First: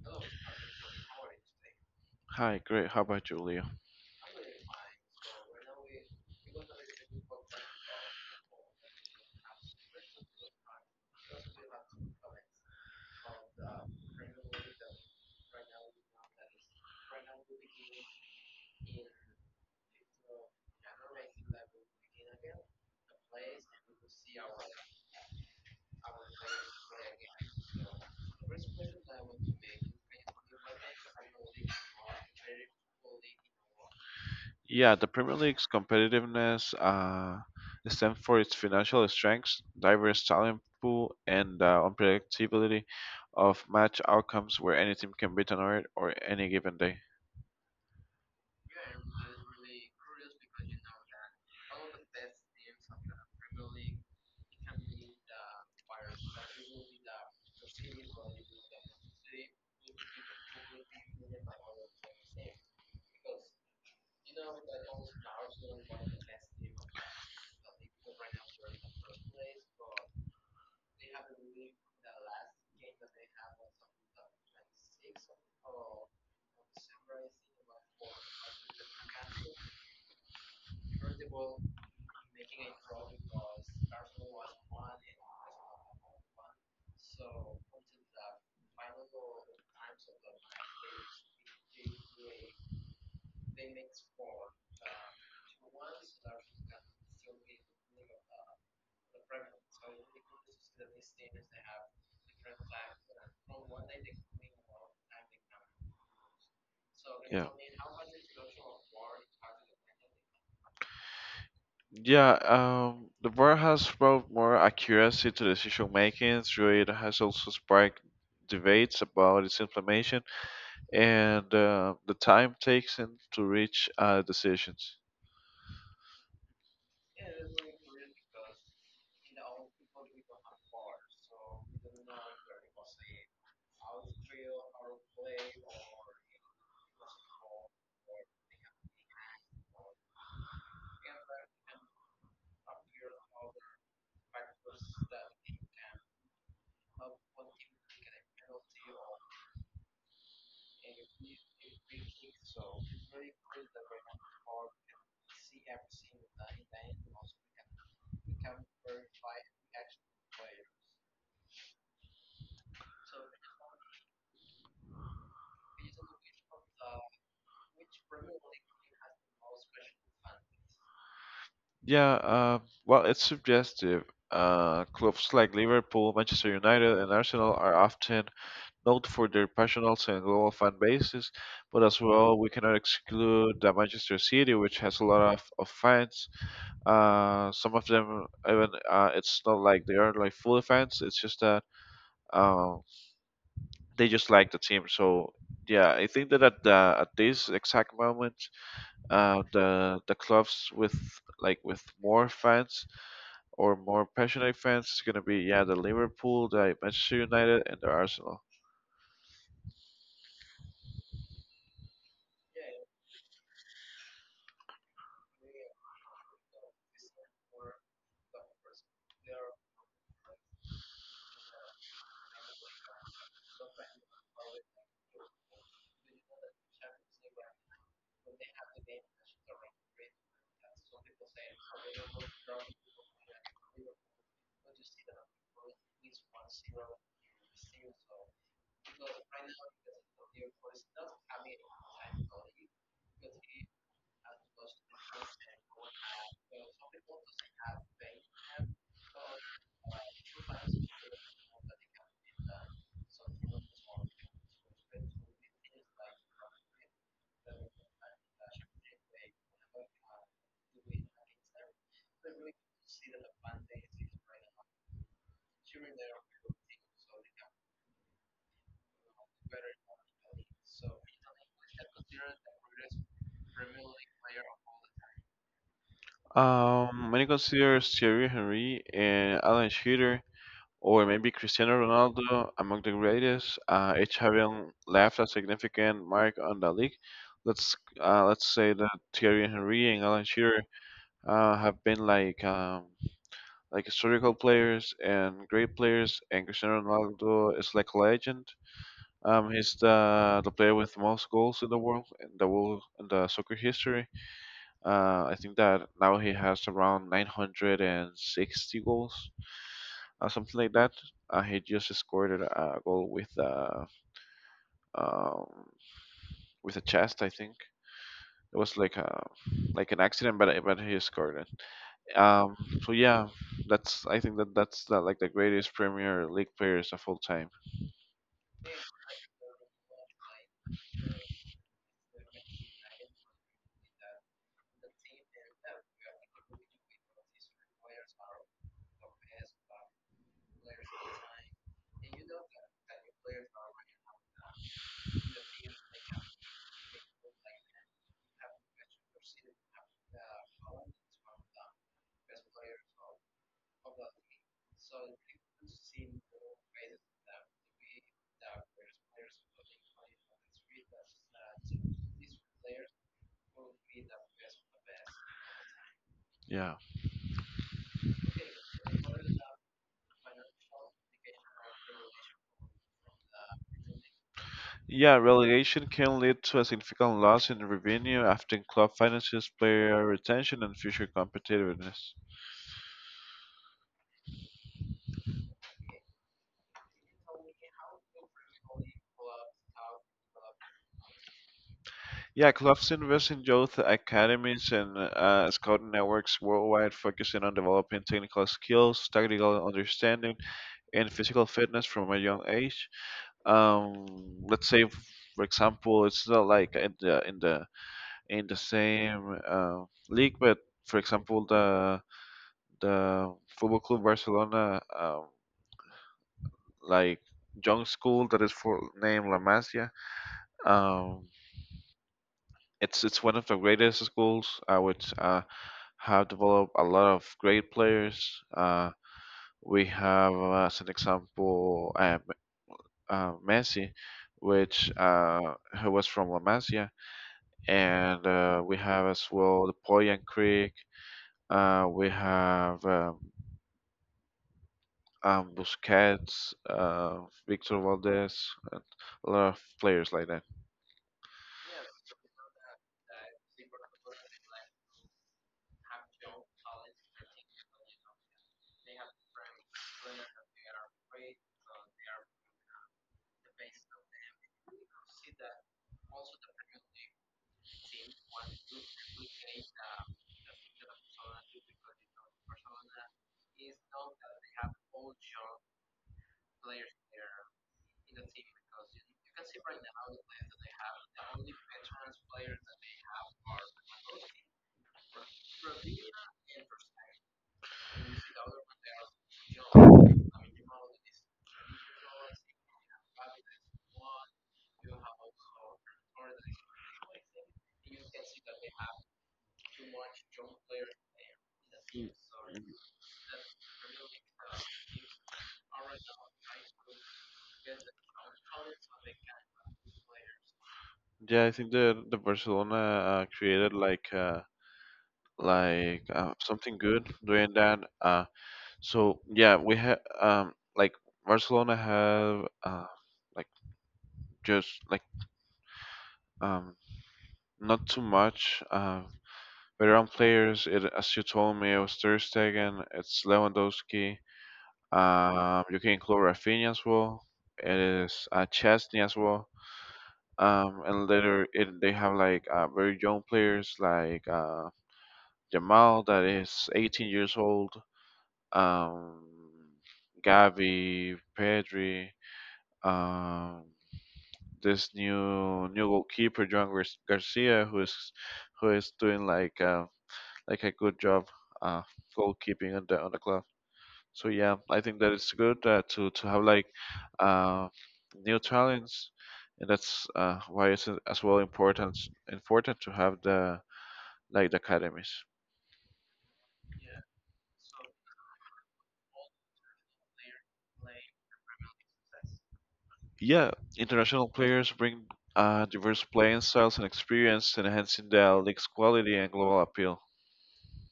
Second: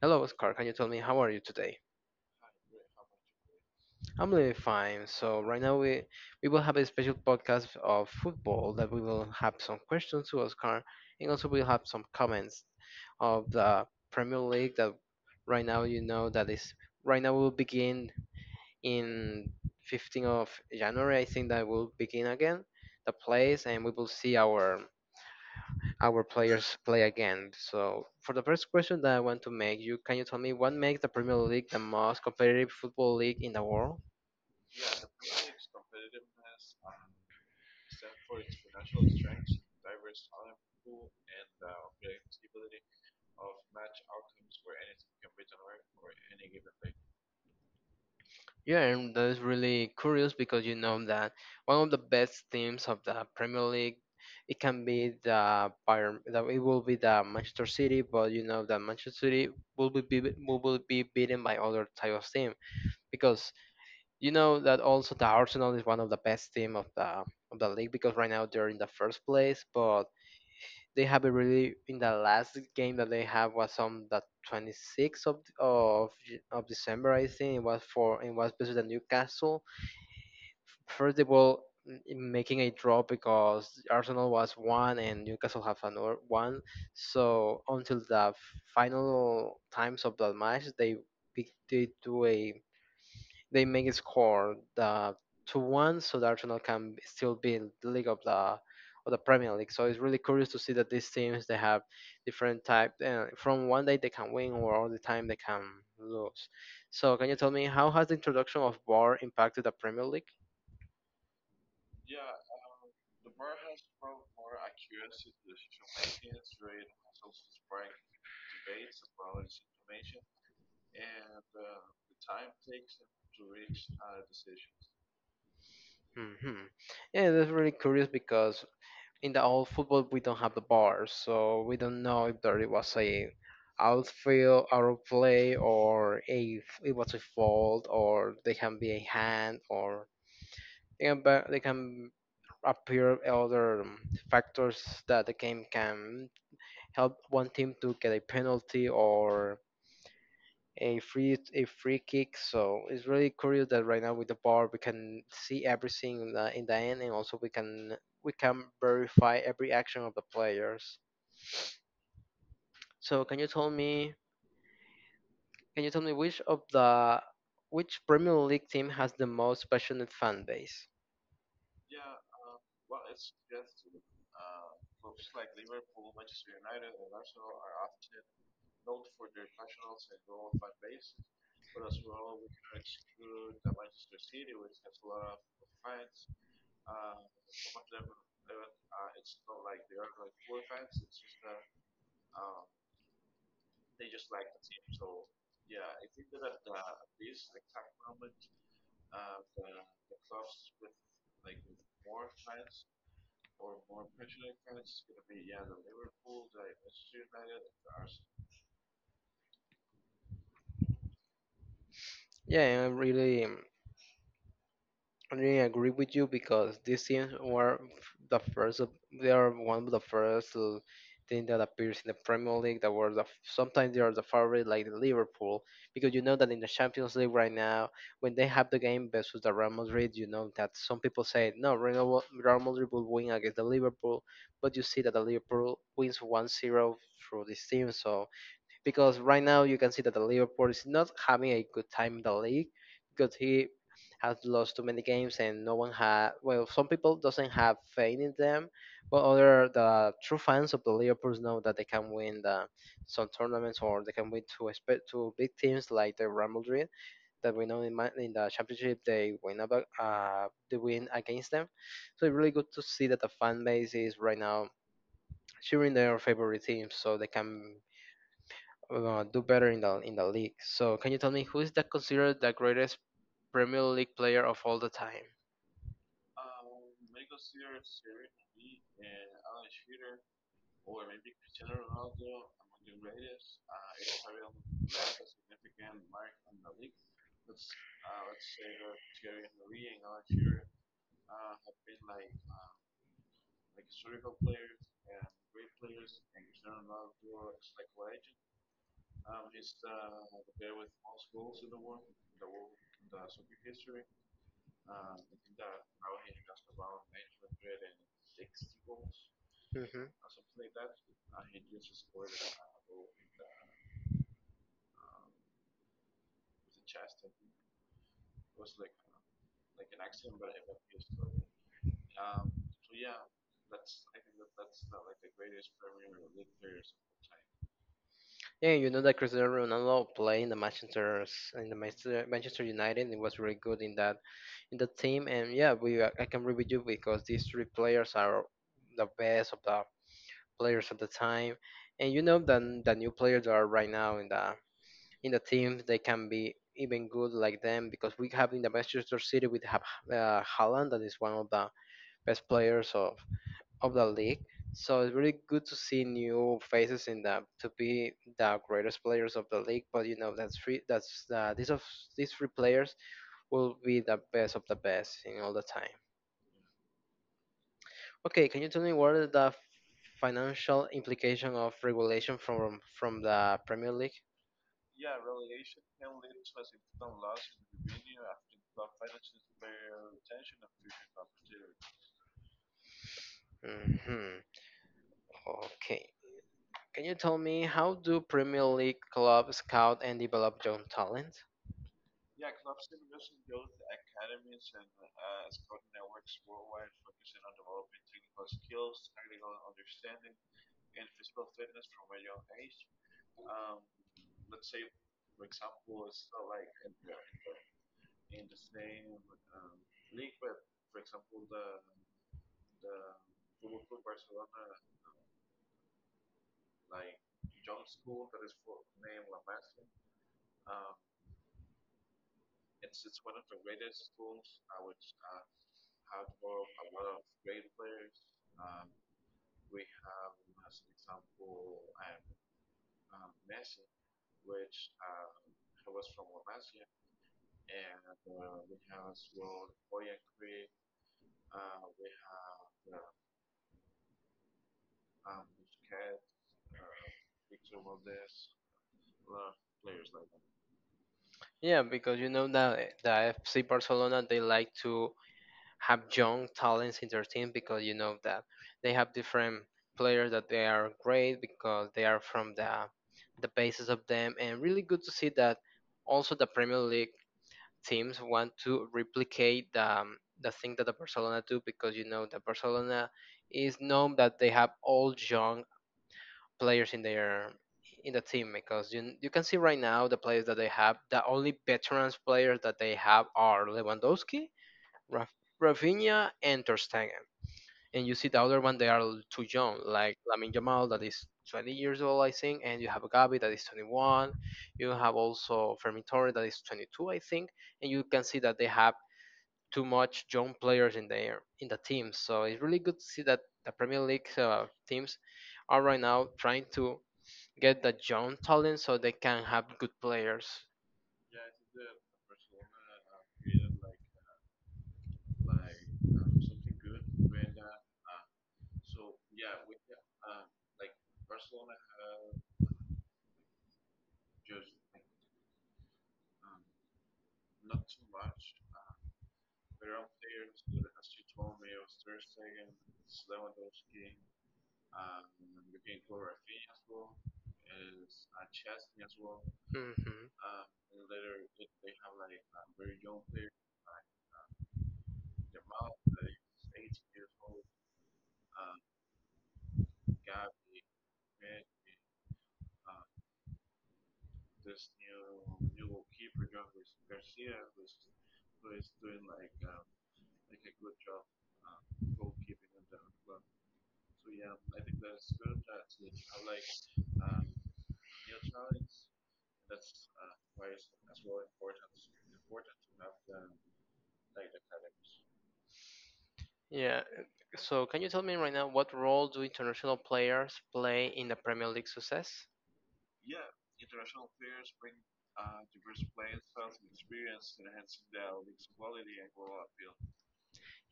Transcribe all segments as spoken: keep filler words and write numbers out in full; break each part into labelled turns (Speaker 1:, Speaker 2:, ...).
Speaker 1: Hello Oscar, can you tell me how are you today?
Speaker 2: Hi, great. How about you, Leo?
Speaker 1: I'm doing fine. So right now we we will have a special podcast of football that we will have some questions to Oscar and also we'll have some comments of the Premier League that right now you know that is right now will begin in fifteenth of January. I think that will begin again the plays and we will see our our players play again. So, for the first question that I want to make you, can you tell me what makes the Premier League the most competitive football league in the world?
Speaker 2: Yeah, the Premier League's competitiveness uh, stands for its financial strengths, diverse talent pool, and uh, unpredictability of match outcomes where any team can beat another or any given day.
Speaker 1: Yeah, and that is really curious because you know that one of the best teams of the Premier League, it can be the Bayern, that it will be the Manchester City, but you know that Manchester City will be, be will will be beaten by other type of team because you know that also the Arsenal is one of the best team of the of the league because right now they're in the first place, but they have a really in the last game that they have was on the twenty-sixth of of J- of December. I think it was for it was versus the Newcastle. First they were m- making a draw because Arsenal was one and Newcastle have another one, so until the final times of the match they pick- they do a they make a score the two one, so the Arsenal can b- still be in the league of the of the Premier League. So it's really curious to see that these teams they have different type, uh, from one day they can win or all the time they can lose. So can you
Speaker 2: Yeah.
Speaker 1: tell me how has the introduction of V A R impacted the Premier League?
Speaker 2: Yeah, um, the V A R has brought more accuracy to decision making through it has also sparked debates about its implementation and uh, the time taken to reach uh, decisions.
Speaker 1: Hmm. Yeah, that's really curious because in the old football we don't have the bar, so we don't know if there it was a outfield out of play, or if it was a fault, or they can be a hand, or they can, ba- they can appear other um, factors that the game can help one team to get a penalty or a free a free kick. So it's really curious that right now with the bar we can see everything in the, in the end, and also we can we can verify every action of the players. So can you tell me can you tell me which of the which Premier League team has the most passionate fan base?
Speaker 2: Yeah, uh, well, it's suggestive. Uh, clubs like Liverpool, Manchester United, and Arsenal are often known for their passionate and global fan bases, but as well, we cannot exclude that Manchester City, which has a lot of, of fans. Uh, some of them, even uh, it's not like they are like full fans. It's just that um, they just like the team. So yeah, I think that at the, at this exact moment, uh, the the clubs with like with more fans or more passionate fans is going to be yeah the Liverpool, the Manchester United, and the Arsenal.
Speaker 1: Yeah, I'm really I agree with you because these things were f- the first. of- They are one of the first uh, thing that appears in the Premier League. That were the f- sometimes they are the favorite, like the Liverpool, because you know that in the Champions League right now, when they have the game versus the Real Madrid, you know that some people say no, Real Wa- Real Madrid will win against the Liverpool, but you see that the Liverpool wins one zero through this team. So because right now you can see that the Liverpool is not having a good time in the league because he has lost too many games and no one had, well, some people doesn't have faith in them, but other the true fans of the Liverpool know that they can win the some tournaments, or they can win to expect to big teams like the Real Madrid that we know in, Ma- in the championship they win about uh they win against them. So it's really good to see that the fan base is right now cheering their favorite teams so they can uh, do better in the in the league. So can you tell me who is that considered the greatest Premier League player of all the time?
Speaker 2: Um, many consider Thierry Henry and Alan Shearer, or maybe Cristiano Ronaldo among the greatest, uh, each having left a significant mark on the league. Let's uh, let's say that Thierry Henry and Alan Shearer uh, have been like um, like historical players and great players, and Cristiano Ronaldo is like a legend. Um, he's the the player with most goals in the world in the world in the soccer history. Uh, I think that now he has around nine hundred sixty goals,
Speaker 1: Hmm.
Speaker 2: uh, something like that. Uh, he just scored a a goal with uh, um, with a chest, I think. It was like a like an accident, but but he scored it. Um, so yeah, that's I think that that's the, like the greatest Premier League players of all time.
Speaker 1: Yeah, you know that Cristiano Ronaldo played in the Manchester s- in the Manchester Manchester United. It was really good in that in the team, and yeah, we I I can agree with you because these three players are the best of the players of the time, and you know that the new players that are right now in the in the team they can be even good like them, because we have in the Manchester City we have uh, Haaland that is one of the best players of of the league. So it's really good to see new faces in the to be the greatest players of the league. But you know that's free. That's uh, these of These three players will be the best of the best in all the time.
Speaker 2: Yeah.
Speaker 1: Okay, can you tell me what are the financial implication of regulation from from the Premier League?
Speaker 2: Yeah, relegation can lead to a significant loss in revenue, affecting club finances, player retention, and future competitiveness.
Speaker 1: Hmm. Okay. Can you tell me how do Premier League clubs scout and develop young talent?
Speaker 2: Yeah, clubs invest in youth academies and uh, scouting networks worldwide, focusing on developing technical skills, tactical understanding, and physical fitness from a young age. Um, let's say, for example, it's not like in the in the in the same uh, league, but for example, the the Football Club Barcelona. Um, like young school that is for named La Masia. Um, it's it's one of the greatest schools uh, which uh, have developed a lot of great players. Uh, we have uh, as an example uh, M- uh, Messi, which uh, who was from La Masia, and uh, we have as well the Poyan Creek. Uh, we have um, um, Busquets, uh, Victor Valdez, and a lot of players like that.
Speaker 1: Yeah, because you know that, eh, the F C Barcelona they like to have young talents in their team because you know that they have different players that they are great because they are from the the basis of them, and really good to see that also the Premier League teams want to replicate the, um, the thing that the Barcelona do, because you know that Barcelona is known that they have all young players in their in the team, because you you can see right now the players that they have the only veterans players that they have are Lewandowski, Raf- Rafinha and Ter Stegen. And you see the other one, they are too young, like Lamin Jamal that is twenty years old, I think, and you have Gabi that is twenty-one. You have also Fermin Torres that is twenty-two, I think, and you can see that they have too much young players in the in the team. So it's really good to see that the Premier League uh, teams are right now trying to get the young talent so they can have good players.
Speaker 2: Yeah, I think that the Barcelona uh, created like uh, like uh, something good doing that. Uh, so yeah, we have um like Barcelona have uh like just like um not too much uh veteran players. It, as you told me, it was Ter Stegen, it's Lewandowski. Um, you can include Rafinha as well. It is uh, Chesney as well.
Speaker 1: Hmm.
Speaker 2: Um, and later it, they have like uh, very young players like. Uh, Jamal, that is eighteen years old, um, Gavi, Pedri, um, this new new goalkeeper, John Gar- Garcia, who is who is doing like uh, like a good job uh, goalkeeping on the on the club. So yeah, I think that it's good uh, to to have like uh, new talents, and that's uh, why it's as well important important to have the like the academies.
Speaker 1: Yeah. So can you tell me right now what role do international players play in the Premier League success?
Speaker 2: Yeah, international players bring uh, diverse playing styles and experience, enhancing the league's quality and global appeal.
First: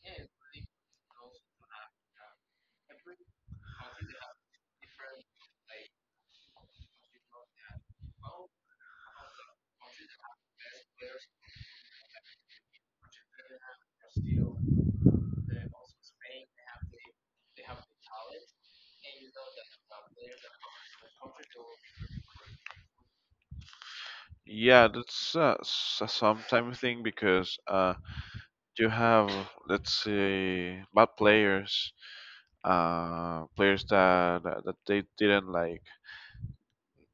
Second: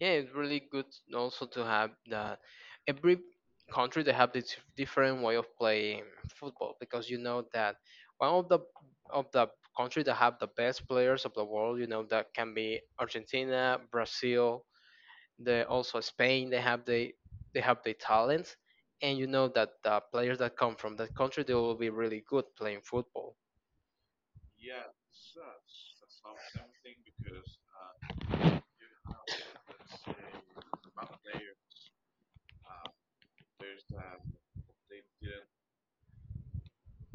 Speaker 1: Yeah, it's really good also to have that every country they have this different way of playing football, because you know that one of the of the country that have the best players of the world, you know that can be Argentina, Brazil, they also Spain, they have the they have the talents, and you know that the players that come from that country they will be really good playing football.
Speaker 2: Yeah, that's uh, s- a sometime thing because uh, you have, let's say, bad players, uh, players that, that that they didn't like.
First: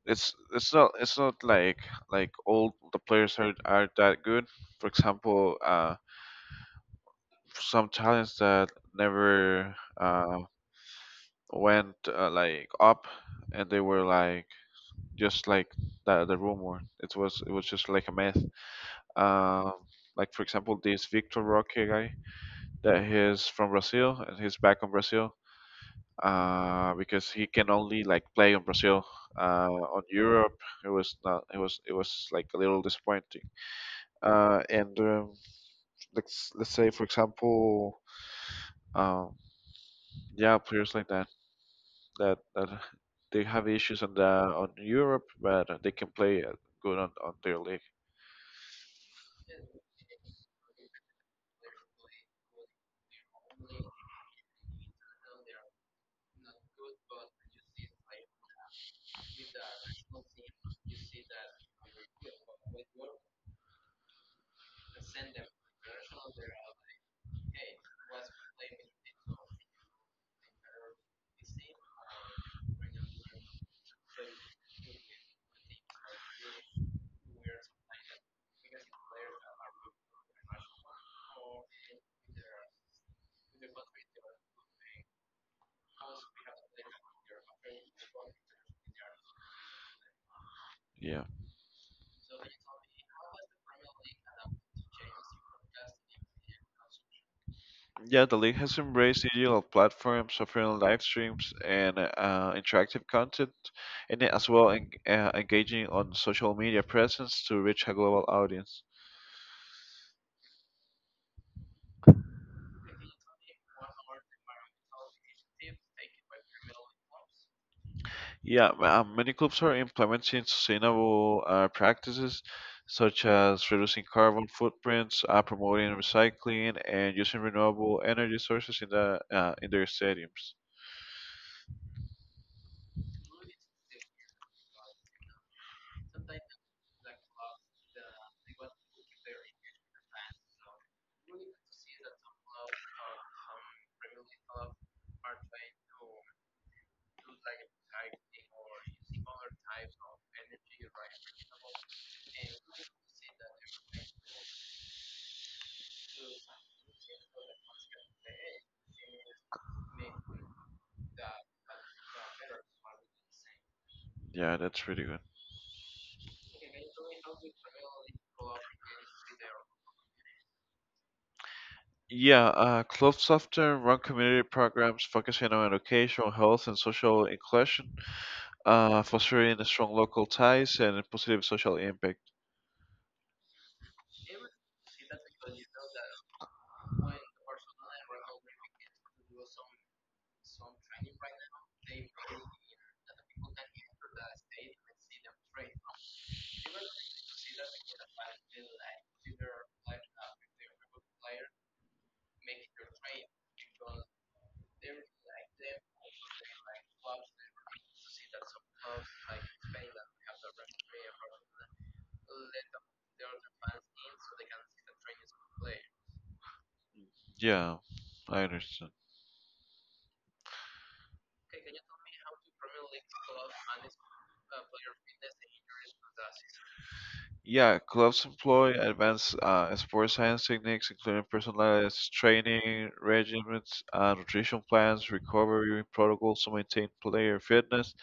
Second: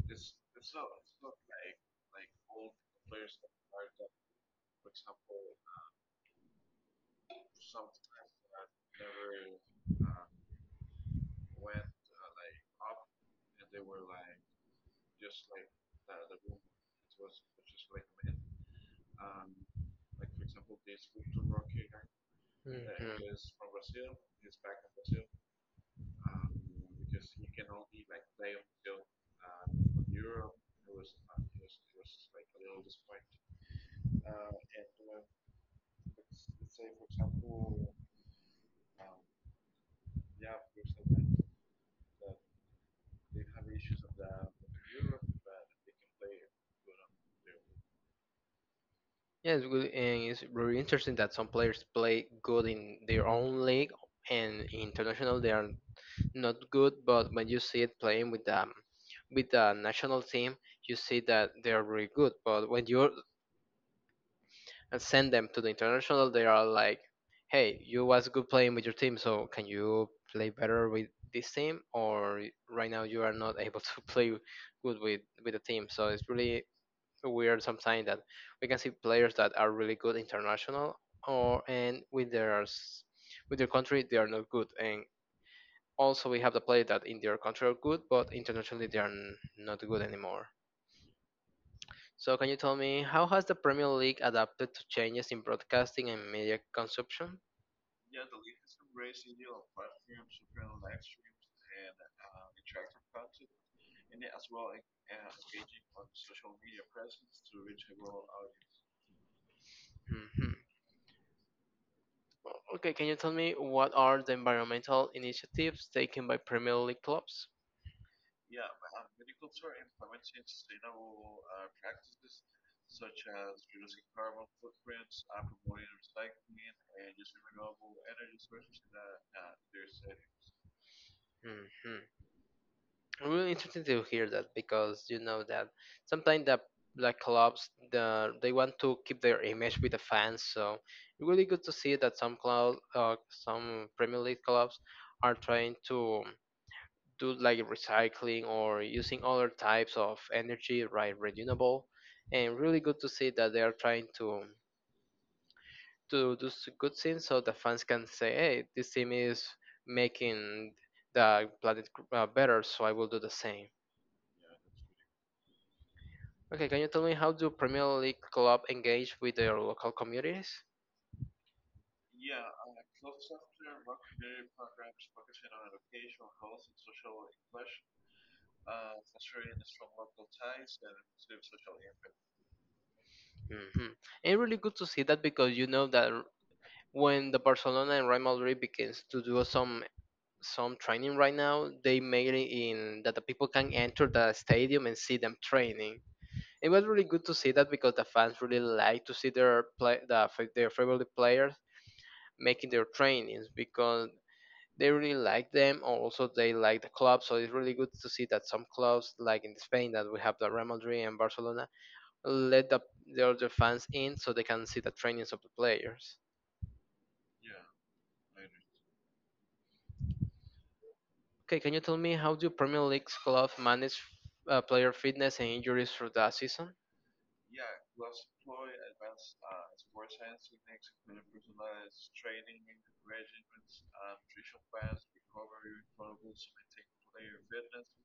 Speaker 2: It's it's not it's not like like all the players are are that good. For example, uh, some talents that never uh, went uh, like up and they were like just like the the rumor it was it was just like a myth, um like for example this Victor Roque guy that he's
Speaker 1: Mhm.
Speaker 2: from Brazil and he's back on Brazil uh because he can only like play on Brazil uh on Europe. It was not it was it was like a little disappointing uh and um, let's let's say, for example um yeah, players like that that that they have issues on the on Europe, but they can play uh, good on, on their league.
Speaker 1: Yes, good, and it's very interesting that some players play good in their own league and international they are not good, but when you see it playing with the with the national team, you see that they are really good. But when you send them to the international, they are like, "Hey, you was good playing with your team, so can you play better with this team?" Or right now you are not able to play good with with the team. So it's really weird sometimes that we can see players that are really good international or and with their s- with their country they are not good, and also we have the players that in their country are good but internationally they are n- not good anymore.
Speaker 2: Yeah,
Speaker 1: So can you tell me how has the premier league adapted to changes in broadcasting and media consumption?
Speaker 2: yeah. The league has embraced digital platforms, offering live streams and uh, interactive content, and as well en- uh, engaging on social media presence to reach a global audience.
Speaker 1: Hmm. Okay, can you tell me what are the environmental initiatives taken by premier league clubs?
Speaker 2: Yeah, uh, many clubs are implementing sustainable uh, practices such as reducing carbon footprints, uh, promoting recycling, and using renewable energy sources in the uh, in their stadiums.
Speaker 1: Mhm. Really interesting to hear that because you know that sometimes the like clubs the they want to keep their image with the fans, so really good to see that some club, uh, some premier league clubs are trying to do like recycling or using other types of energy right renewable, and really good to see that they are trying to to do s- good things so the fans can say, hey, this team is making the planet, uh, better, so I will do the same.
Speaker 2: Yeah, that's really good.
Speaker 1: Okay, can you tell me how do Premier League club engage with their local communities?
Speaker 2: Yeah, uh, clubs often run community programs focusing on education, health, and social inclusion, uh, fostering strong local ties and positive social impact.
Speaker 1: Hmm. And really good to see that because you know that r- when the Barcelona and Real Madrid begins to do some some training right now, they made it in that the people can enter the stadium and see them training. It was really good to see that because the fans really like to see their play the, fa- their favorite players making their trainings because they really like them. Also, they like the club, so it's really good to see that some clubs, like in Spain, that we have the Real Madrid and Barcelona, let the, the other fans in so they can see the trainings of the players.
Speaker 2: Yeah, I understand.
Speaker 1: Okay, can you tell me how do Premier League clubs manage uh, player fitness and injuries through the season?
Speaker 2: Yeah, clubs employ advanced uh, sports science techniques, including personalized training regimens, uh, nutrition plans, recovery protocols to maintain player fitness,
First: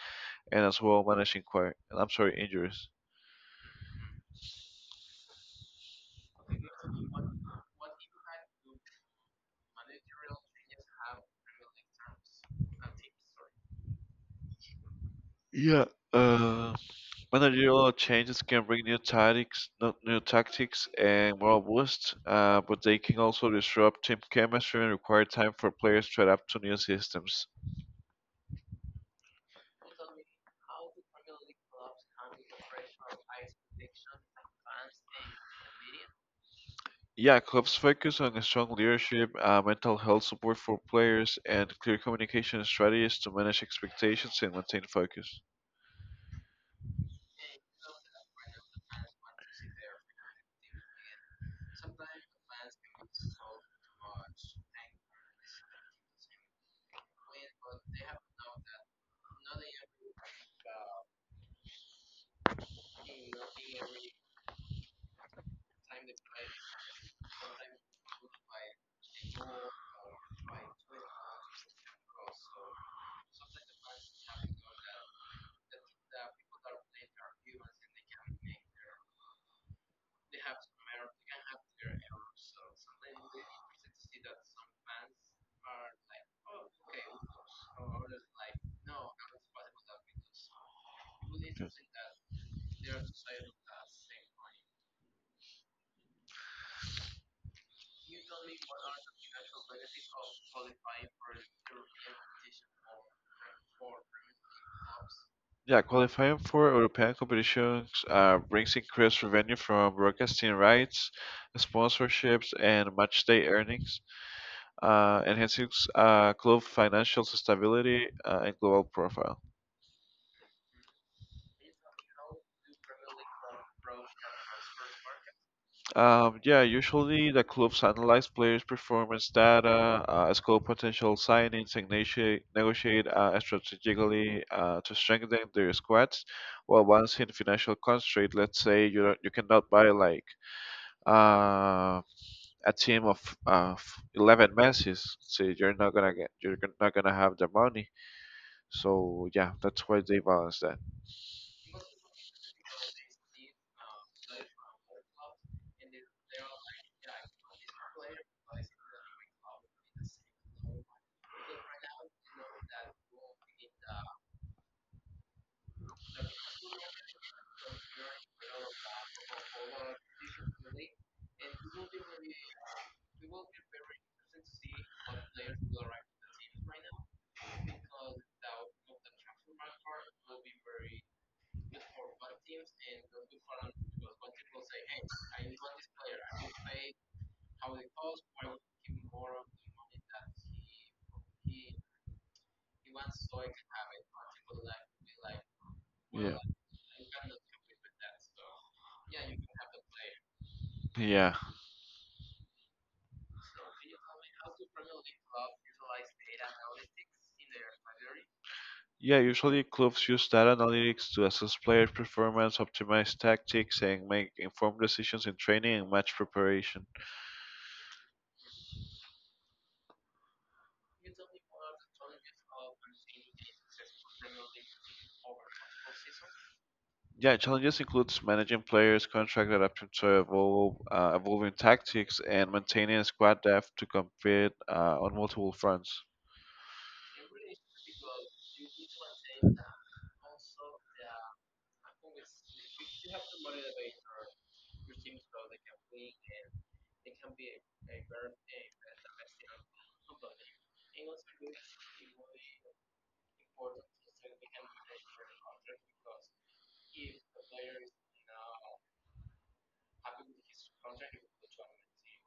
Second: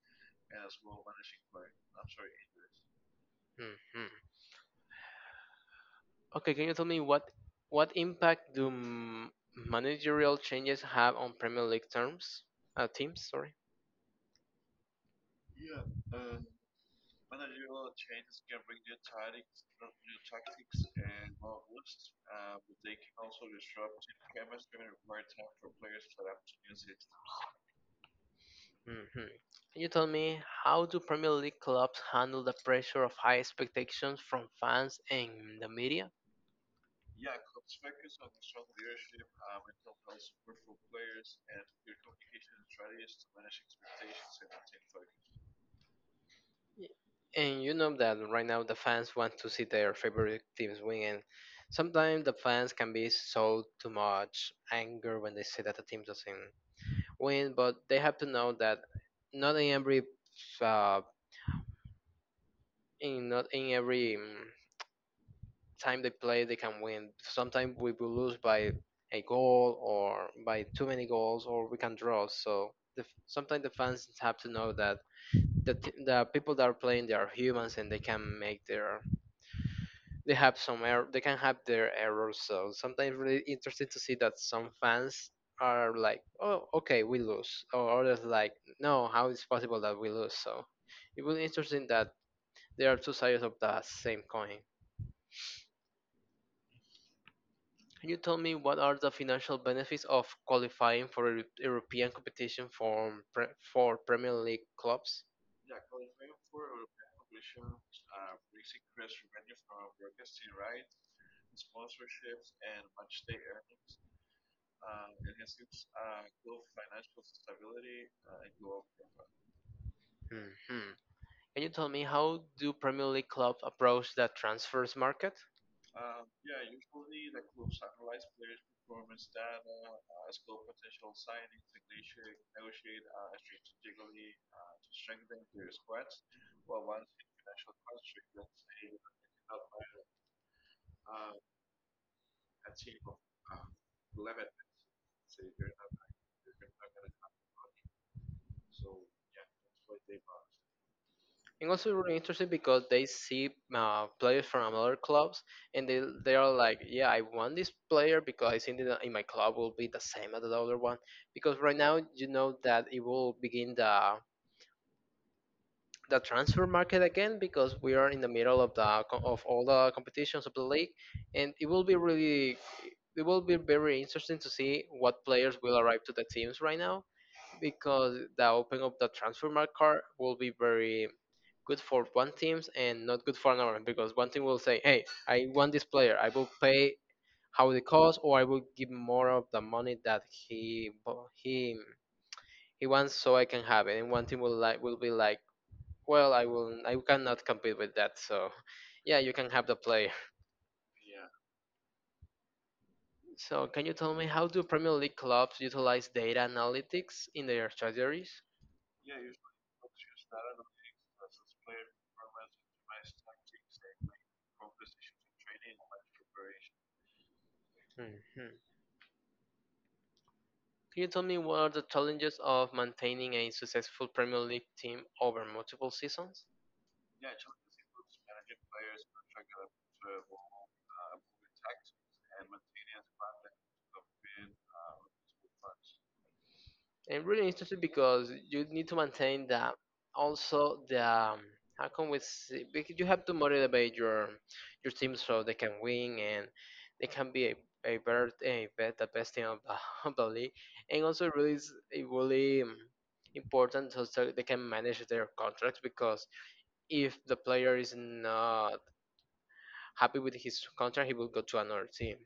Speaker 2: and as well managing quite, I'm sorry, injuries.
Speaker 1: Hmm. Okay, can you tell me what what impact do m- managerial changes have on Premier League terms, uh, teams? Sorry.
Speaker 2: Yeah. Uh, Managerial changes can bring new tactics, not new tactics and moral boosts, uh, but they can also disrupt team chemistry and require time for players to adapt to new systems.
Speaker 1: Mhm. Can you tell me how do Premier League clubs handle the pressure of high expectations from fans and the media?
Speaker 2: Yeah, clubs focus on strong leadership, uh, mental health support for players, and clear communication strategies to manage expectations and maintain focus.
Speaker 1: Y- And you know that right now the fans want to see their favorite teams win, and sometimes the fans can be so too much anger when they see that the team doesn't win. But they have to know that not in every uh, in not in every mm, time they play, they can win. Sometimes we will lose by a goal or by too many goals, or we can draw. So the, sometimes the fans have to know that the t- the people that are playing they are humans and they can make their they have some error, they can have their errors. So sometimes really interesting to see that some fans are like, oh, okay, we lose, or others like, no, how is possible that we lose? So it will be
Speaker 2: Yeah.
Speaker 1: interesting that there are two sides of the same coin. Can you tell me what are the financial benefits of qualifying for a European competition for pre- for Premier League clubs?
Speaker 2: Yeah, qualifying for European competitions uh, brings increased revenue from broadcasting rights, sponsorships, and match day earnings, uh, enhancing s- uh, club financial stability uh, and global profile.
Speaker 1: Mhm. Can you tell me how do Premier League clubs approach the transfers market?
Speaker 2: Um, yeah, usually the clubs analyze players' performance data, uh, scope potential signings, and negotiate, negotiate uh, strategically uh, to strengthen their squads. While once in financial constraint, let's say you don't, you cannot buy like uh, a team of uh, eleven Messi's, so you're not gonna get you're not gonna have the money. So yeah, that's why they balance that.
Speaker 1: And also really interesting because they see uh, players from other clubs, and they they are like, yeah, I want this player because I think that in my club will be the same as the other one. Because right now you know that it will begin the the transfer market again because we are in the middle of the co- of all the competitions of the league, and it will be really it will be very interesting to see what players will arrive to the teams right now because the opening of the transfer market will be very good for one teams and not good for another, because one team will say, hey, I want this player, I will pay how the cost, or I will give more of the money that he bo- he he wants so I can have it. And one team will like will be like, well,
Speaker 2: Yeah.
Speaker 1: I will. I cannot compete with that. So, yeah, you can have the play.
Speaker 2: Yeah.
Speaker 1: So, can you tell me how do Premier League clubs utilize data analytics in their strategies?
Speaker 2: Yeah, usually clubs use data analytics to assess player performance, optimize tactics, and make informed decisions in training and match preparation.
Speaker 1: Mhm. Can you tell me what are the challenges of maintaining a successful Premier League team over multiple seasons?
Speaker 2: Yeah, challenges includes managing players, contract adapting to evolve, uh, evolving tactics, and maintaining a squad depth to compete uh, on multiple fronts.
Speaker 1: And really interesting because you need to maintain that, also the um, how can we say, because you have to motivate your your team so they can win and they can be a, a better a bet the best team of the, of the league, and also really is a really um, important, so so they can manage their contracts, because if the player is not happy with his contract he will go to another team.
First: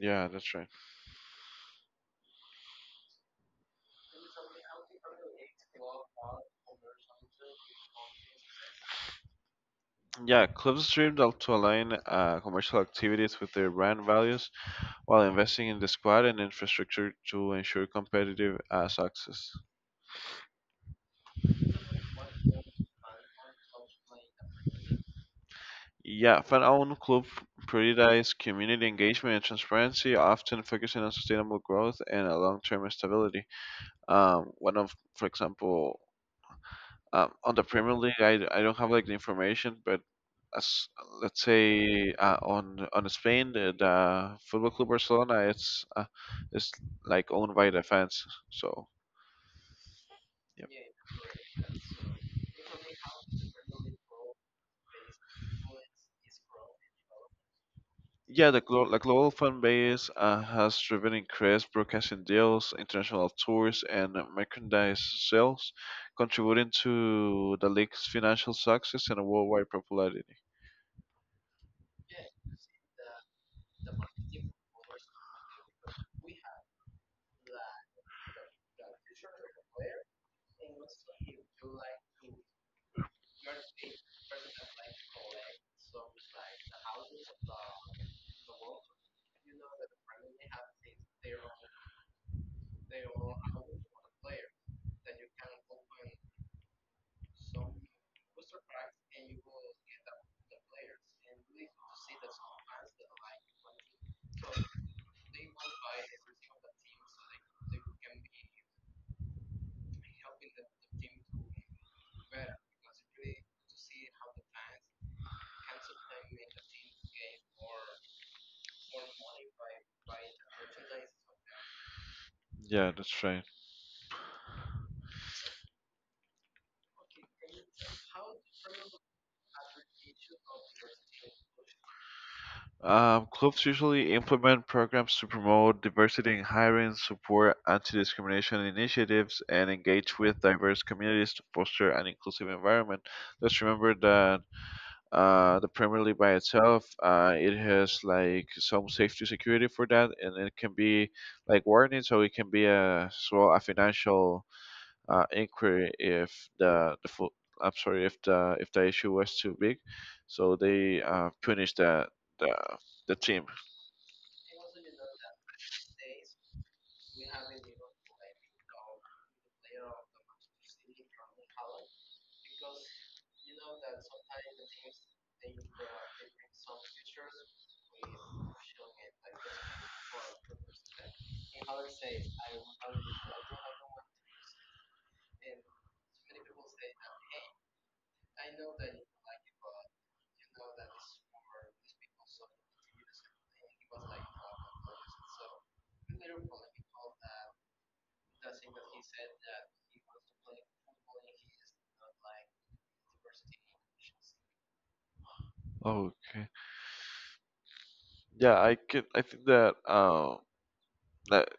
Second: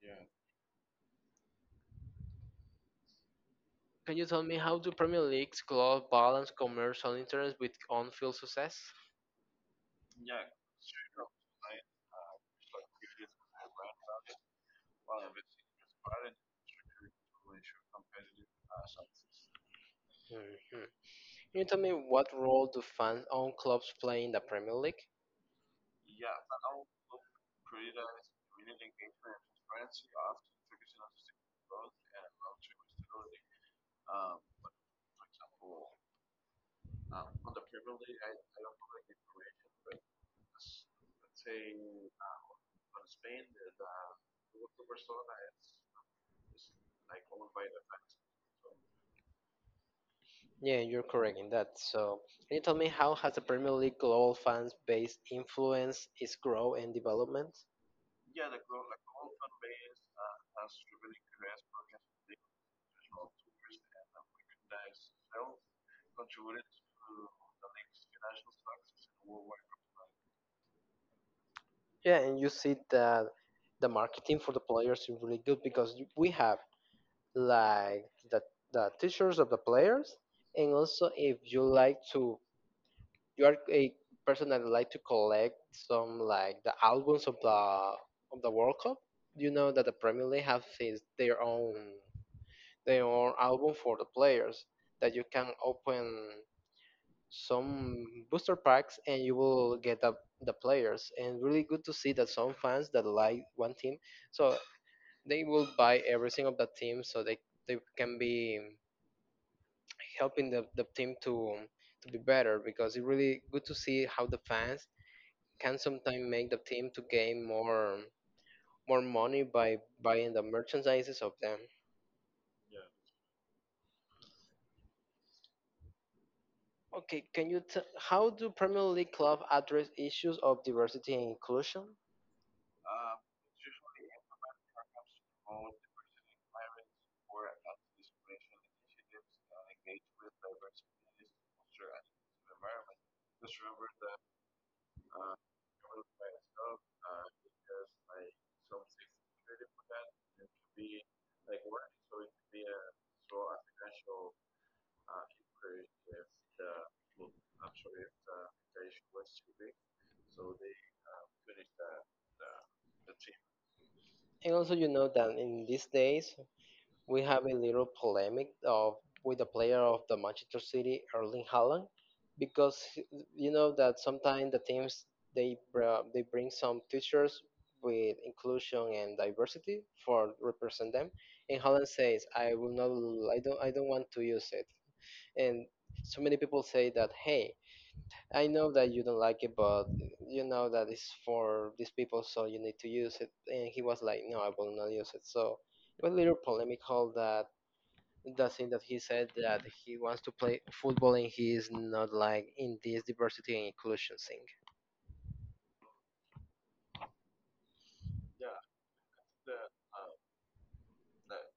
Speaker 2: Yeah, that's right.
Speaker 1: Can you tell me how do Premier Leagues club balance commercial interests with on-field success?
Speaker 2: Yeah, clubs dreamed to to align uh, commercial activities with their brand values while investing in the squad and infrastructure to ensure competitive uh, success.
Speaker 1: Hmm. Can you tell me what role do fans own clubs play in the Premier League?
Speaker 2: Yeah, Fan-owned club prioritize community engagement and transparency, often focusing on sustainable growth and a long-term stability. Um, one of, for example, um, on the Premier League, I, I don't have like the information, but as let's say uh, on on Spain, the, the Football Club Barcelona, it's uh, it's like owned by the fans. So yeah.
Speaker 1: Yeah, you're correct in that. So, can you tell me how has the Premier League global fans base influence its growth and development?
Speaker 2: Yeah, the, glo- the global fan base uh, has driven increased broadcasting deals, international tours, and merchandise sales, contributing to the league's financial success and worldwide popularity.
Speaker 1: Yeah, and you see that the marketing for the players is really good because you- we have like the the t-shirts of the players, and also if you like to, you are a person that like to collect some like the albums of the of the World Cup, you know that the Premier League have his, their own their own album for the players that you can open some booster packs and you will get the, the players, and really good to see that some fans that like one team, so they will buy everything of that team so they, they can be helping the, the team to to be better, because it's really good to see how the fans can sometimes make the team to gain more more money by buying the merchandises of them.
Speaker 2: Yeah, that's right.
Speaker 1: Okay, can you t- how do Premier League club address issues of diversity and inclusion?
Speaker 2: Um, clubs usually implement programs to promote diversity in hiring, support anti-discrimination initiatives, and engage with diverse communities to foster an inclusive environment. Let's remember that uh, the Premier League by itself. Uh, it has like some safety security for that, and it can be like warning, so it can be a as well a financial uh, inquiry if the the full, I'm sorry, if the if the issue was too big, so they uh, punish the the the team.
Speaker 1: And also, you know that in these days, we have a little polemic of with the player of the Manchester City, Erling Haaland, because he- you know that sometimes the teams they br- they bring some features with inclusion and diversity for represent them, and Haaland says, "I will not, I don't, I don't want to use it," and so many people say that, "Hey, I know that you don't like it, but you know that it's for these people, so you need to use it," and he was like, "No, I will not use it," so. But little polemical that the thing that he said that he wants to play football and he is not like in this diversity and inclusion thing.
Speaker 2: Okay. Yeah, I can. I think that um that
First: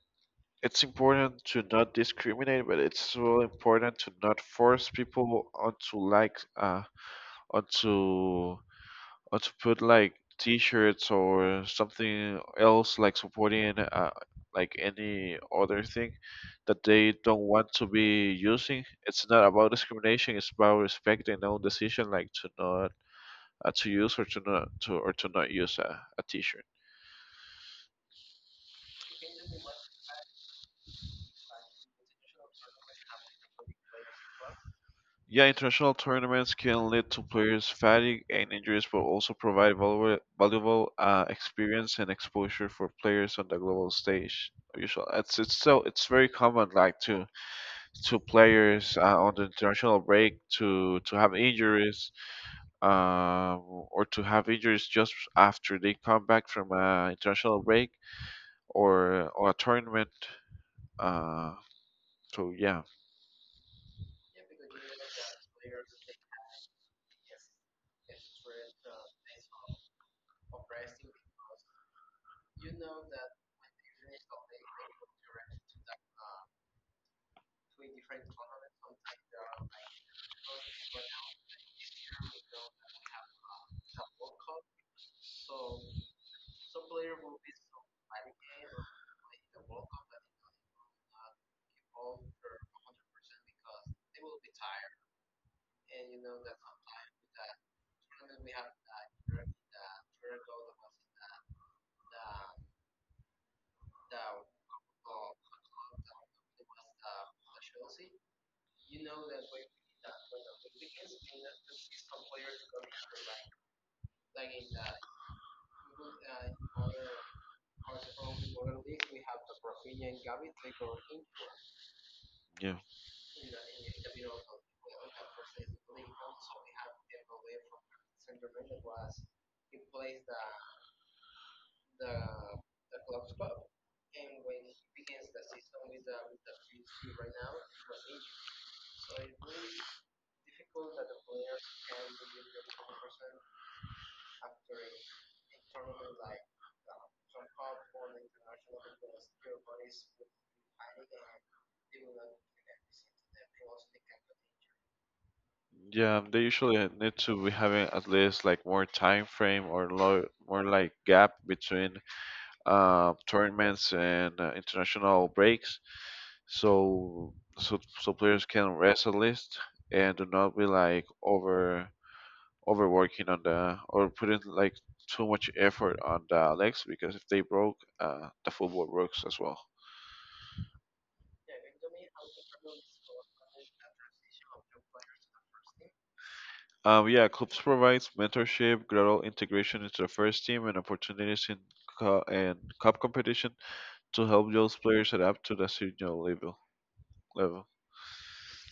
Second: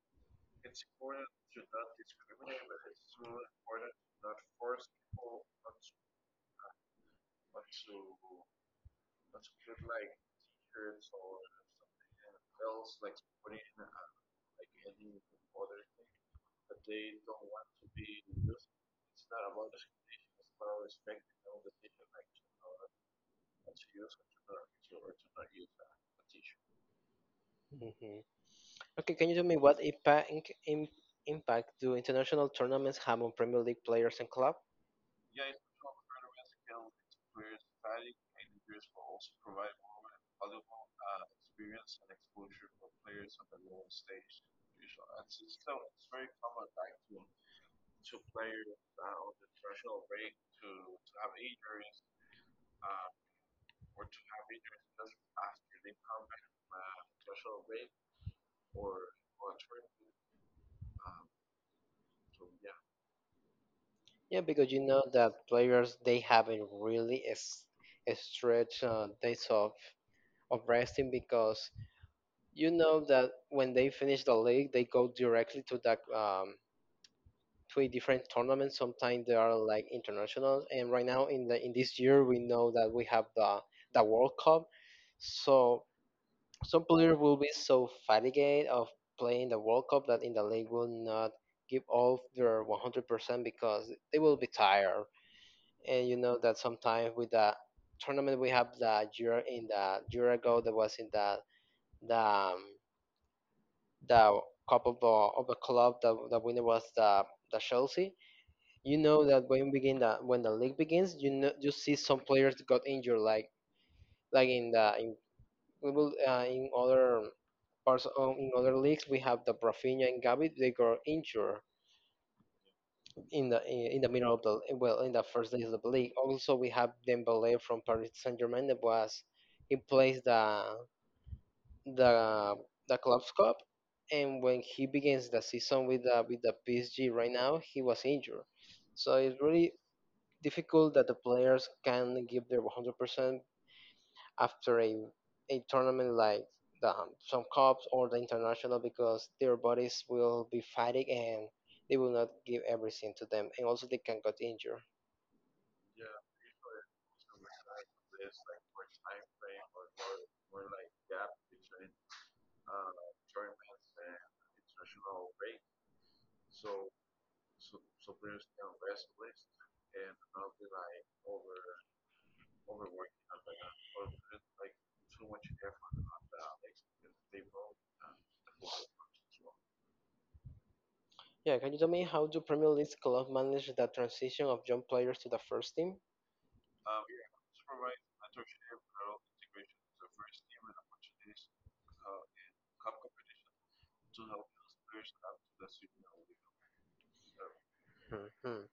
Speaker 2: it's important to not discriminate, but it's so important to not force people onto like uh onto or to put like t-shirts or something else like supporting uh, like any other thing that they don't want to be using. It's not about discrimination, it's about respect and own decision, like to not uh, to use or to not to or to not use a, a t-shirt.
Speaker 1: Hmm. Okay, can you tell me what impact im, impact do international tournaments have on Premier League players and club?
Speaker 2: Yeah, international tournaments can lead to players fatigue and injuries but also provide valuable, valuable uh, experience and exposure for players on the global stage. Usual, it's it's so it's very common like to two players uh, on the international break to to have injuries, um, or to have injuries just after they come back from an international break or or a tournament. Uh, so yeah,
Speaker 1: Yeah, because you know that players they haven't really s- a stretch uh, days of of resting, because you know that when they finish the league they go directly to that um, three different tournaments. Sometimes they are like international, and right now in the in this year we know that we have the the World Cup. So some players will be so fatigued of playing the World Cup that in the league will not give all their one hundred percent because they will be tired. And you know that sometimes with the tournament we have the year in the year ago, that was in the the um, the cup of the of the club, the, the winner was the the Chelsea. You know that when begin the when the league begins, you know you see some players got injured, like like in the in we will uh, in other parts of, in other leagues we have the Rafinha and Gavi they got injured
Speaker 2: yeah,
Speaker 1: in the in, in the middle of the, well, in the first days of the league. Also we have Dembele from Paris Saint Germain that was he plays the the the club's cup. And when he begins the season with the with the P S G right now, he was injured. So it's really difficult that the players can give their one hundred percent after a, a tournament like the, um, some cups or the international, because their bodies will be fighting and they will not give everything to them, and also they can get injured.
Speaker 2: yeah. They usually need to be having at least like more time frame or low, more like gap between uh, tournaments and uh, international breaks, so so so players can rest at least and do not be like over overworking on the or putting like too much effort on the legs, because if they broke, uh, the football works as well.
Speaker 1: Yeah, can you tell me how do Premier League club manage the transition of young players to the first team?
Speaker 2: Um, yeah, clubs provides mentorship, gradual integration into the first team, and opportunities in cu- and cup competition to help those players adapt to the senior level. Level.
Speaker 1: Hmm.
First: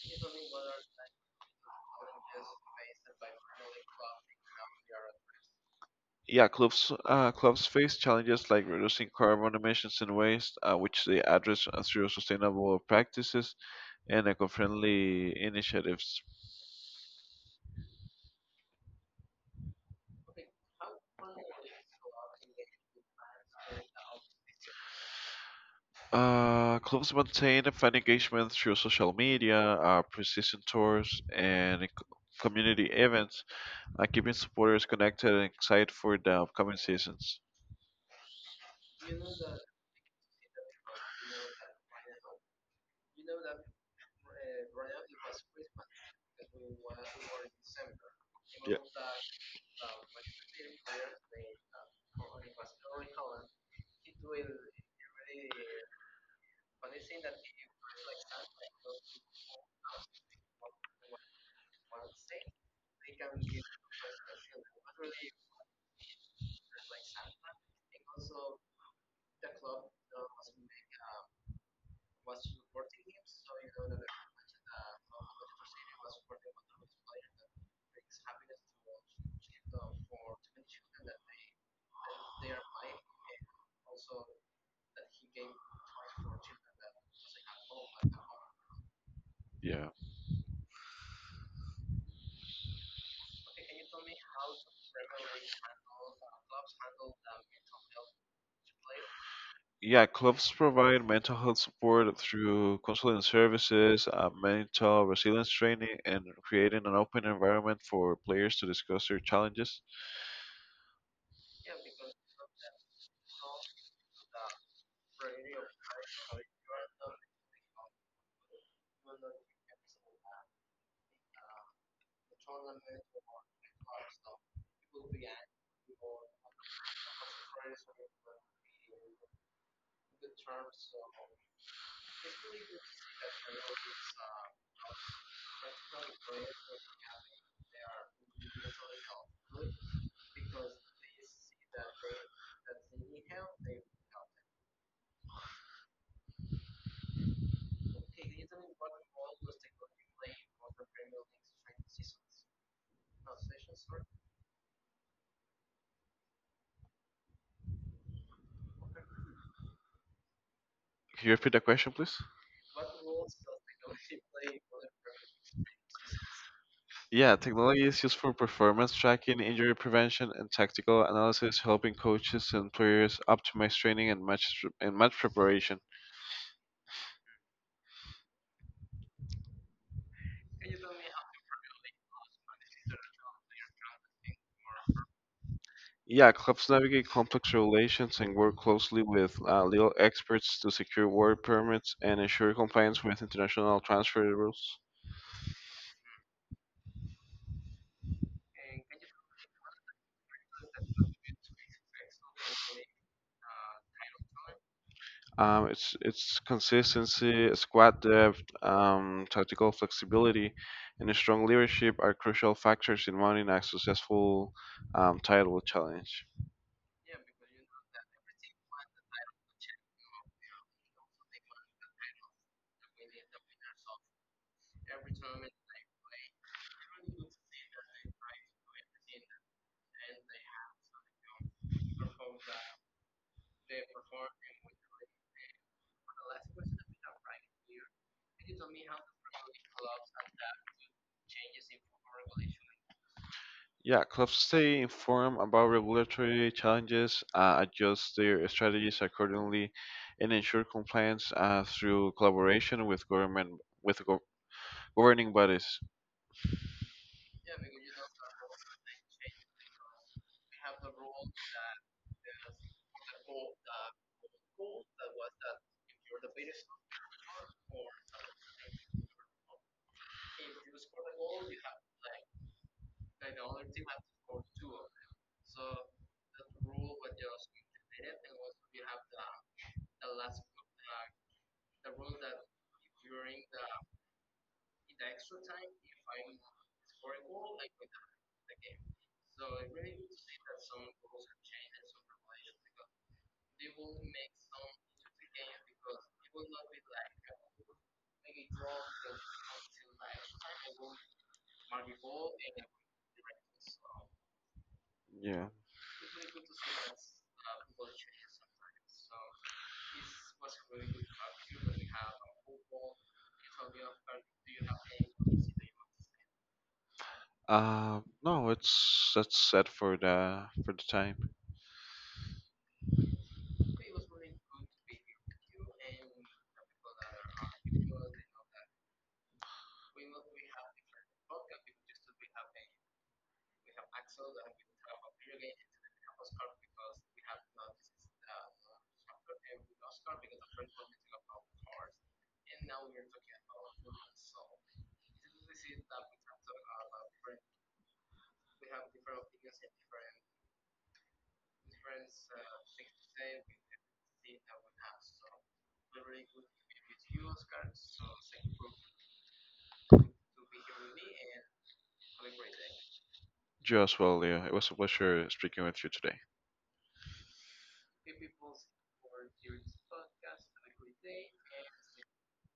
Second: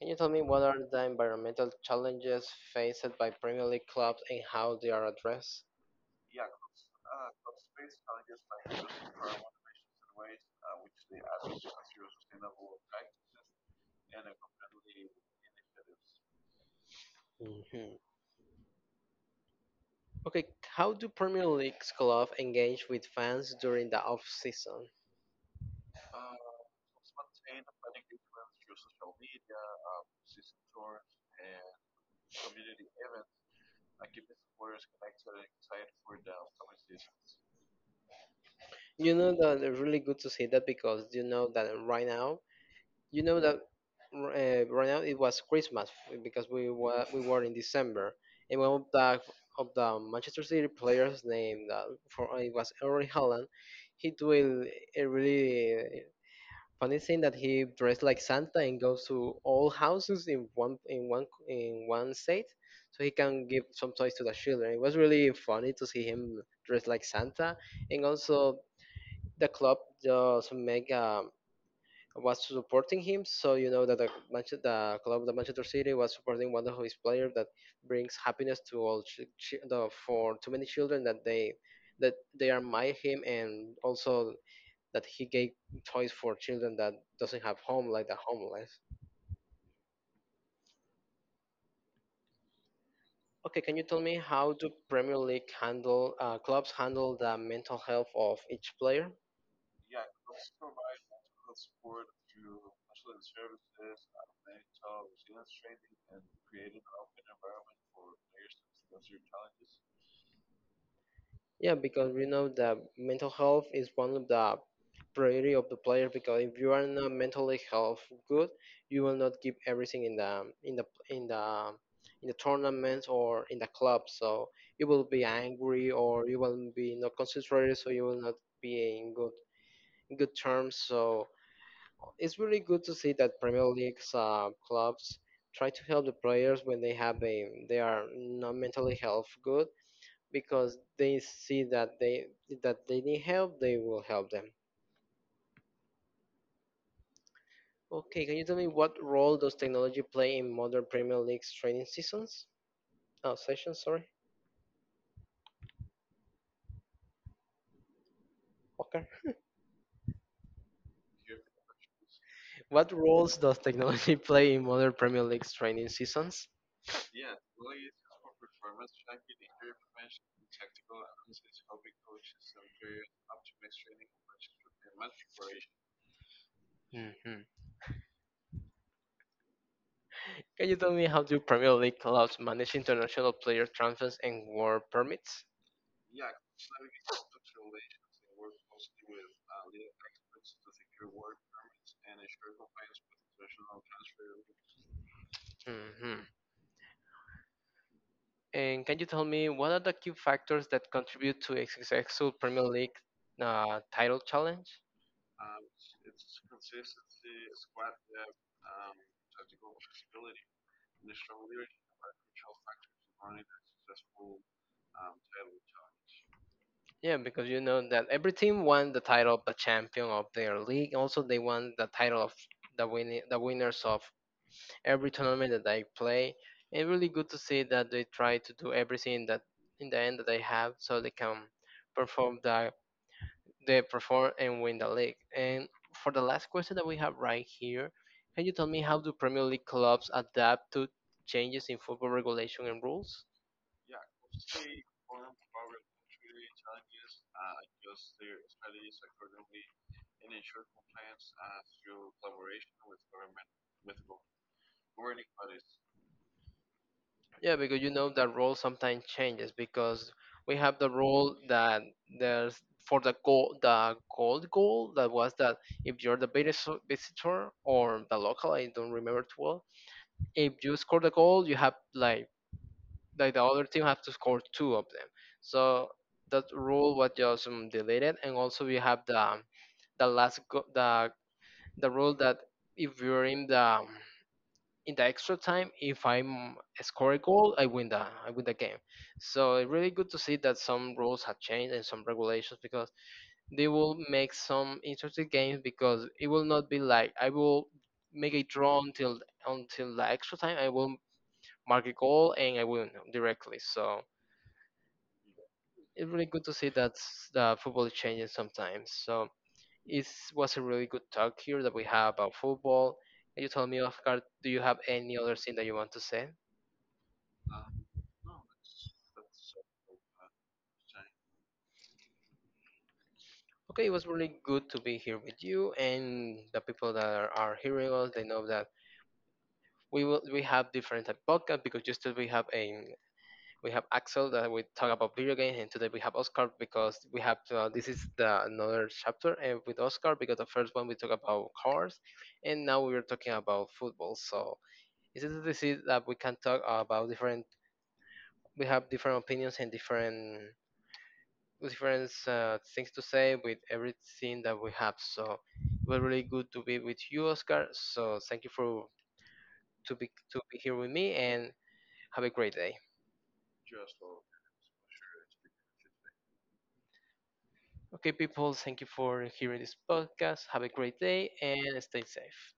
Speaker 1: Can you tell me what are the environmental challenges faced by Premier League clubs and how they are addressed?
Speaker 2: Yeah, clubs uh, clubs face challenges like reducing carbon emissions and waste, uh, which they address through sustainable practices and eco-friendly initiatives.
Speaker 1: Mhm. Okay, how do Premier League clubs engage with fans during the off season?
Speaker 2: Uh, clubs maintain a fan engagement through social media, uh, precision tours, and c- community events, uh, keeping supporters connected and excited for the upcoming seasons.
Speaker 1: You know that it's really good to see that, because you know that right now, you know that uh, right now it was Christmas because we were we were in December, and one
Speaker 2: Yeah.
Speaker 1: of the of the Manchester City players, named uh, for it was Erling Haaland. He do a, a really funny thing that he dressed like Santa and goes to all houses in one in one in one state, so he can give some toys to the children. It was really funny to see him dressed like Santa, and also the club just make um, was supporting him. So you know that the Manche- the club, the Manchester City, was supporting one of his players that brings happiness to all ch- ch- the, for too many children that they that they admire him, and also that he gave toys for children that doesn't have home, like the homeless.
Speaker 2: Yeah.
Speaker 1: Okay, can you tell me how do Premier League handle uh, clubs handle the mental health of each player?
Speaker 2: Yeah, clubs provide mental health support through counseling services, uh, mental resilience training, and creating an open environment for players to discuss their challenges.
Speaker 1: Yeah, because we know that mental health is one of the priority of the player, because if you are not mentally health good, you will not give everything in the in the in the in the tournaments or in the club. So you will be angry or you will be not concentrated. So you will not be in good in good terms. So it's really good to see that Premier League's uh, clubs try to help the players when they have a they are not mentally health good, because they see that they that they need help, they will help them. Okay, can you tell me what role does technology play in modern Premier League's training seasons? Oh, sessions, sorry. Okay.
Speaker 2: Can you repeat that question, please?
Speaker 1: What roles does technology play in modern Premier League's training seasons?
Speaker 2: Yeah, technology is used for performance tracking, injury prevention, and tactical analysis, helping coaches and players optimize training and match and match preparation.
Speaker 1: Hmm. Can you tell me how do Premier League clubs manage international player transfers and work permits?
Speaker 2: Yeah, clubs navigate complex regulations and work closely with uh, legal experts to secure work permits and ensure compliance with international transfer rules.
Speaker 1: Mhm. And can you tell me what are the key factors that contribute to a successful Premier League uh, title challenge?
Speaker 2: Um, it's it's consistency, squad depth, um, tactical flexibility, and a strong leadership are crucial factors in mounting a successful um, title challenge.
Speaker 1: Yeah, because you know that every team won the title of the champion of their league. Also, they won the title of the win the winners of every tournament that they play. And really good to see that they try to do everything that in the end that they have so they can perform the they perform and win the league. And for the last question that we have right here, can you tell me how do Premier League clubs adapt to changes in football regulation and rules?
Speaker 2: Yeah, clubs stay informed about regulatory challenges, uh, adjust their strategies accordingly, and ensure compliance uh, through collaboration with government with gov governing bodies.
Speaker 1: Yeah, because you know that rule sometimes changes, because we have the rule that there's for the goal, the gold goal, that was that if you're the biggest visitor or the local, I don't remember too well. If you score the goal, you have like like the other team have to score two of them. So that rule was just um, deleted, and also we have the um, the last go- the the rule that if you're in the um, in the extra time, if I'm score a goal, I win the I win the game. So it's really good to see that some rules have changed and some regulations, because they will make some interesting games, because it will not be like I will make a draw until until the extra time. I will mark a goal and I win directly. So
Speaker 2: Yeah.
Speaker 1: it's really good to see that s- the football is changing sometimes. So it was a really good talk here that we have about football. And you told me, Oscar, do you have any other thing that you want to say?
Speaker 2: Uh, no, it's that's set for the for the time.
Speaker 1: Okay, it was really good to be here with you and the people that are, are hearing us. They know that we will we have different type of podcast, because just as we have a we have Axel that we talk about video games, and today we have Oscar because we have uh, this is the another chapter and with Oscar, because the first one we talk about cars and now we're talking about football. So it's a disease that we can talk about different. We have different opinions and different different uh, things to say with everything that we have. So it was really good to be with you, Oscar. So thank you for to be to be here with me and have a great day.
Speaker 2: You as well, Leo. It was a pleasure speaking with you today.
Speaker 1: Okay, people, thank you for hearing this podcast. Have a great day and stay safe.